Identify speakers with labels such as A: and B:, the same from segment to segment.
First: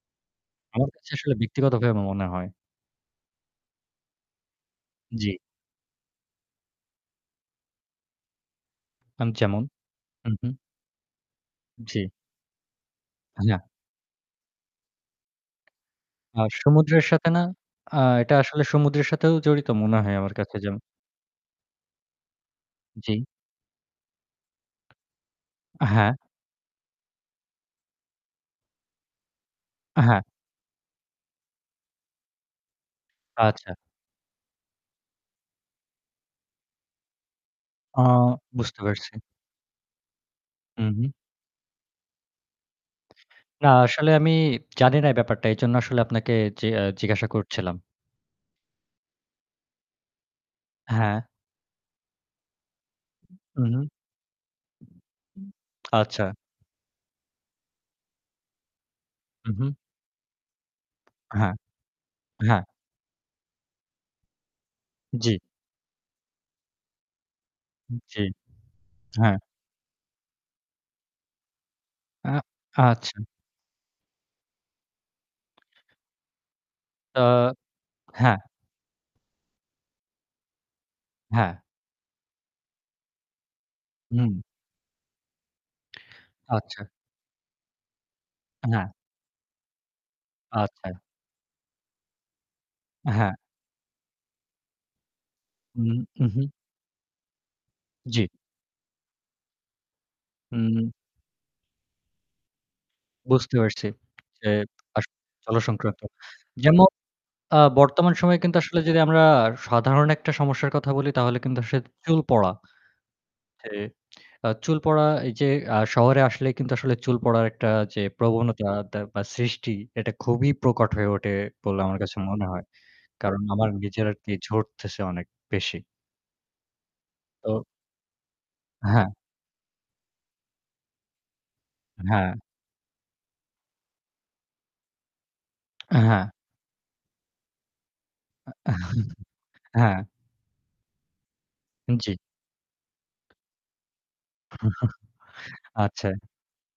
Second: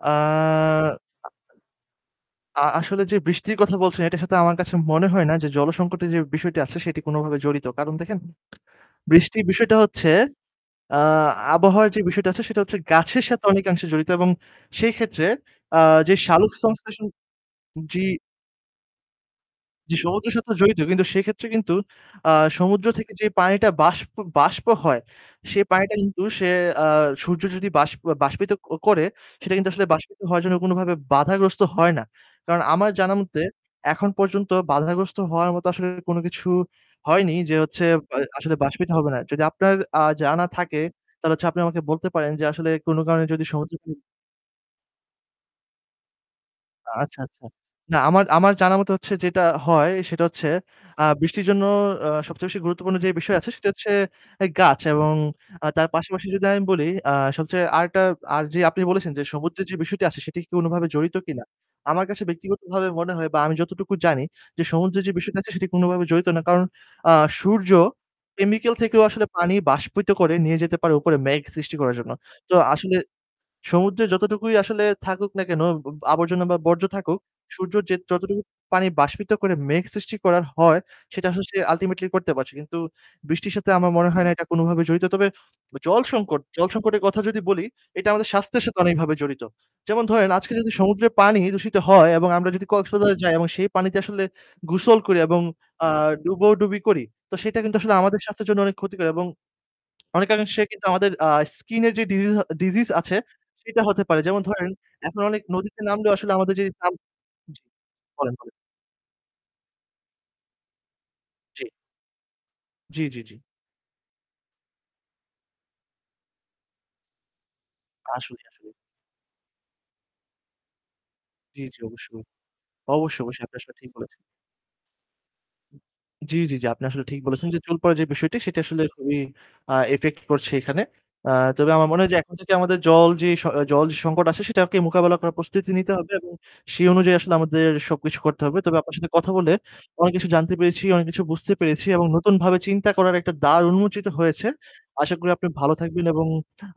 A: আ
B: আমার কাছে
A: আ
B: আসলে ব্যক্তিগতভাবে মনে হয়
A: অ আ আসলে যে বৃষ্টির কথা বলছেন, এটার সাথে আমার কাছে মনে হয় না
B: জী।
A: যে, জলসংকটের যে বিষয়টি আছে সেটি কোনভাবে জড়িত। কারণ দেখেন
B: হ্যাঁন
A: বৃষ্টির
B: যেমন?
A: বিষয়টা হচ্ছে
B: হুম, হুম।
A: আ আবহাওয়ার যে
B: জী।
A: বিষয়টা আছে, সেটা হচ্ছে গাছের সাথে
B: অ্যাঁ হ্যাঁ।
A: অনেকাংশে জড়িত এবং সেইক্ষেত্রে যে আ
B: আর
A: শালোক
B: সমুদ্রের
A: সংশ্লেষণ
B: সাথে না, আ
A: জী।
B: এটা আসলে সমুদ্রের সাথেও জড়িত
A: যে
B: মনে হয় আমার
A: সমুদ্রের সাথে
B: কাছে
A: জড়িত
B: যেমন
A: কিন্তু সেক্ষেত্রে কিন্তু আ সমুদ্র থেকে
B: জী।
A: যে পানিটা বাষ্প বাষ্প হয়, সে
B: আ
A: পানিটা
B: হ্যাঁ।
A: কিন্তু সে আ সূর্য যদি বাস বাষ্পিত ক করে সেটা কিন্তু আসলে
B: অ্যাঁ
A: বাষ্পিত
B: হ্যাঁ।
A: হওয়ার জন্য কোনভাবে বাধাগ্রস্ত হয় না। কারণ আমার জানামতে
B: আচ্ছা।
A: এখন পর্যন্ত বাধাগ্রস্ত হওয়ার মতো আসলে কোন কিছু হয়নি যে, হচ্ছে
B: আ
A: আ আসলে
B: বুঝতে
A: বাষ্পিত হবে
B: পারছি।
A: না। যদি আপনার আ জানা থাকে
B: উ হুম।
A: তাহলে হচ্ছে আপনি আমাকে বলতে পারেন যা আসলে কোন কারণে যদি
B: না
A: সমুদ্রের তীর
B: আসলে আমি জানি না এই ব্যাপারটা। এইজন্য আসলে আপনাকে যে
A: আচ্ছা,
B: জিজ্ঞাসা
A: আচ্ছা।
B: করছিলাম।
A: না আমার আমার জানামতে হচ্ছে যেটা হয়, সেটা হচ্ছে আ
B: হ্যাঁ।
A: বৃষ্টির জন্য অ্যাঁ সবচেয়ে বেশি গুরুত্বপূর্ণ যেই বিষয় আছে
B: হু,
A: সেটা
B: হু।
A: হচ্ছে গাছ এবং আ তার
B: আচ্ছা।
A: পাশাপাশি যদি আমি বলি আ সবচেয়ে আরেকটা আর যে আপনি বলেছেন যে
B: হুম,
A: সমুদ্রের
B: হুম।
A: যে বিষয়টি আছে সেটি কি কোনভাবে জড়িত কিনা।
B: হ্যাঁ।
A: আমার কাছে
B: হ্যাঁ।
A: ব্যক্তিগতভাবে মনে হয় বা আমি যতটুকু জানি যে, সমুদ্রে যে
B: জী।
A: বিষয়টা আছে সেটি কোনভাবে জড়িত না। কারণ আ সূর্য
B: জী।
A: কেমিক্যাল থেকেও আসলে
B: হ্যাঁ।
A: পানি বাষ্পিত করে নিয়ে যেতে পারে উপরে মেঘ সৃষ্টি করার জন্য।
B: অ্যাঁ
A: তো আসলে
B: আচ্ছা।
A: সমুদ্রে যতটুকুই আসলে থাকুক না কেন উবু আবর্জনা বা বর্জ্য থাকুক,
B: আ
A: সূর্যের যে
B: হ্যাঁ।
A: যতটুকু পানি বাষ্পিত করে মেঘ সৃষ্টি করার হয় সেটা আসলে
B: হ্যাঁ।
A: আল্টিমেটলি করতে পারছে। কিন্তু বৃষ্টির সাথে আমার মনে হয় না
B: হুম।
A: এটা কোনভাবে জড়িত। তবে জল সংকট জল
B: আচ্ছা।
A: সংকটের কথা যদি বলি এটা আমাদের স্বাস্থ্যের সাথে
B: হ্যাঁ।
A: অনেকভাবে জড়িত। যেমন ধরেন আজকে যদি
B: আচ্ছা।
A: সমুদ্রে পানি দূষিত হয় এবং আমরা যদি কক্সবাজার
B: হ্যাঁ।
A: যাই এবং সেই পানিতে আসলে গোসল করি এবং
B: হুম।
A: অ্যাঁ
B: উহুম।
A: ডুবোডুবি করি; তো সেটা কিন্তু আসলে আমাদের
B: জী।
A: স্বাস্থ্যের জন্য অনেক ক্ষতিকর এবং অনেকাংশে কিন্তু
B: হুম।
A: আমাদের আ স্কিন এর যে ডিজি ডিজিস আছে
B: বুঝতে
A: সেটা
B: পারছি
A: হতে পারে। যেমন
B: যে
A: ধরেন
B: আস
A: এখন অনেক
B: জল
A: নদীতে
B: সংক্রান্ত।
A: নামলেও আসলে আমাদের যেই
B: যেমন
A: ঝাম
B: আ
A: জি
B: বর্তমান
A: বলেন,
B: সময়ে
A: বলেন।
B: কিন্তু আসলে যদি আমরা সাধারণ একটা সমস্যার কথা বলি তাহলে কিন্তু
A: জী।
B: আসে চুল পড়া।
A: জী, জী, জী।
B: যে আ চুল পড়া এই যে আ শহরে আসলে কিন্তু আসলে চুল পড়ার একটা যে
A: আসলেই,
B: প্রবণতা
A: আসলেই।
B: তে বা সৃষ্টি এটা খুবই প্রকট হয়ে ওঠে
A: জী, জী,
B: বলে আমার কাছে
A: অবশ্যই।
B: মনে হয়।
A: অবশ্যই,
B: কারণ
A: অবশ্যই, আপনার
B: আমার
A: সব ঠিক
B: নিজের আর
A: বলেছেন।
B: কি ঝড়তেছে অনেক বেশি।
A: জী, জী, জী, আপনি আসলে ঠিক বলেছেন যে
B: তো
A: চুল পড়া যে বিষয়টি সেটা আসলে
B: হ্যাঁ।
A: খুবই আ ইফেক্ট করছে এখানে। আ তবে আমার মনে হয় যে
B: হ্যাঁ।
A: এখন থেকে আমাদের জল যে জল যে সংকট আছে সেটাকে মোকাবেলা করার প্রস্তুতি নিতে হবে।
B: হ্যাঁ।
A: এবং সেই অনুযায়ী আসলে আমাদের সবকিছু করতে হবে।
B: অ্যাঁ
A: তবে আপনার সাথে কথা বলে
B: হ্যাঁ।
A: অনেক কিছু জানতে পেরেছি, অনেক কিছু বুঝতে পেরেছি এবং
B: জী।
A: নতুন ভাবে চিন্তা করার একটা দ্বার উন্মোচিত হয়েছে। আশা করি আপনি ভালো থাকবেন
B: আচ্ছা।
A: এবং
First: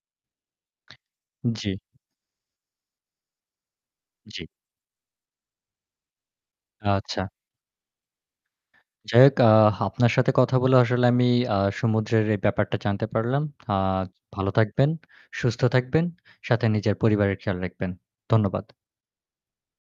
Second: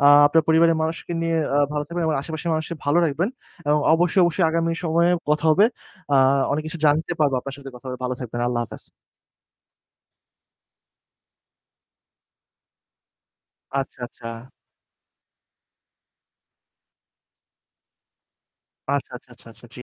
A: আ আপনার পরিবারের মানুষকে নিয়ে আ
B: জী।
A: ভালো থাকবেন এবং আশেপাশের মানুষকে ভালো রাখবেন। এবং অবশ্যই,
B: জী।
A: অবশ্যই আগামী সময়ে কথা হবে। আ অনেক কিছু জানতে
B: আচ্ছা।
A: পারবো আপনার সাথে কথা হবে। ভালো থাকবেন। আল্লাহ হাফেজ।
B: যাই হোক আ আপনার সাথে কথা বলে আসলে আমি আ সমুদ্রের এই ব্যাপারটা জানতে পারলাম।
A: আচ্ছা,
B: আর
A: আচ্ছা।
B: ভালো থাকবেন, সুস্থ থাকবেন। সাথে নিজের পরিবারের খেয়াল রাখবেন। ধন্যবাদ।
A: আচ্ছা, আচ্ছা, আচ্ছা, আচ্ছা ঠিক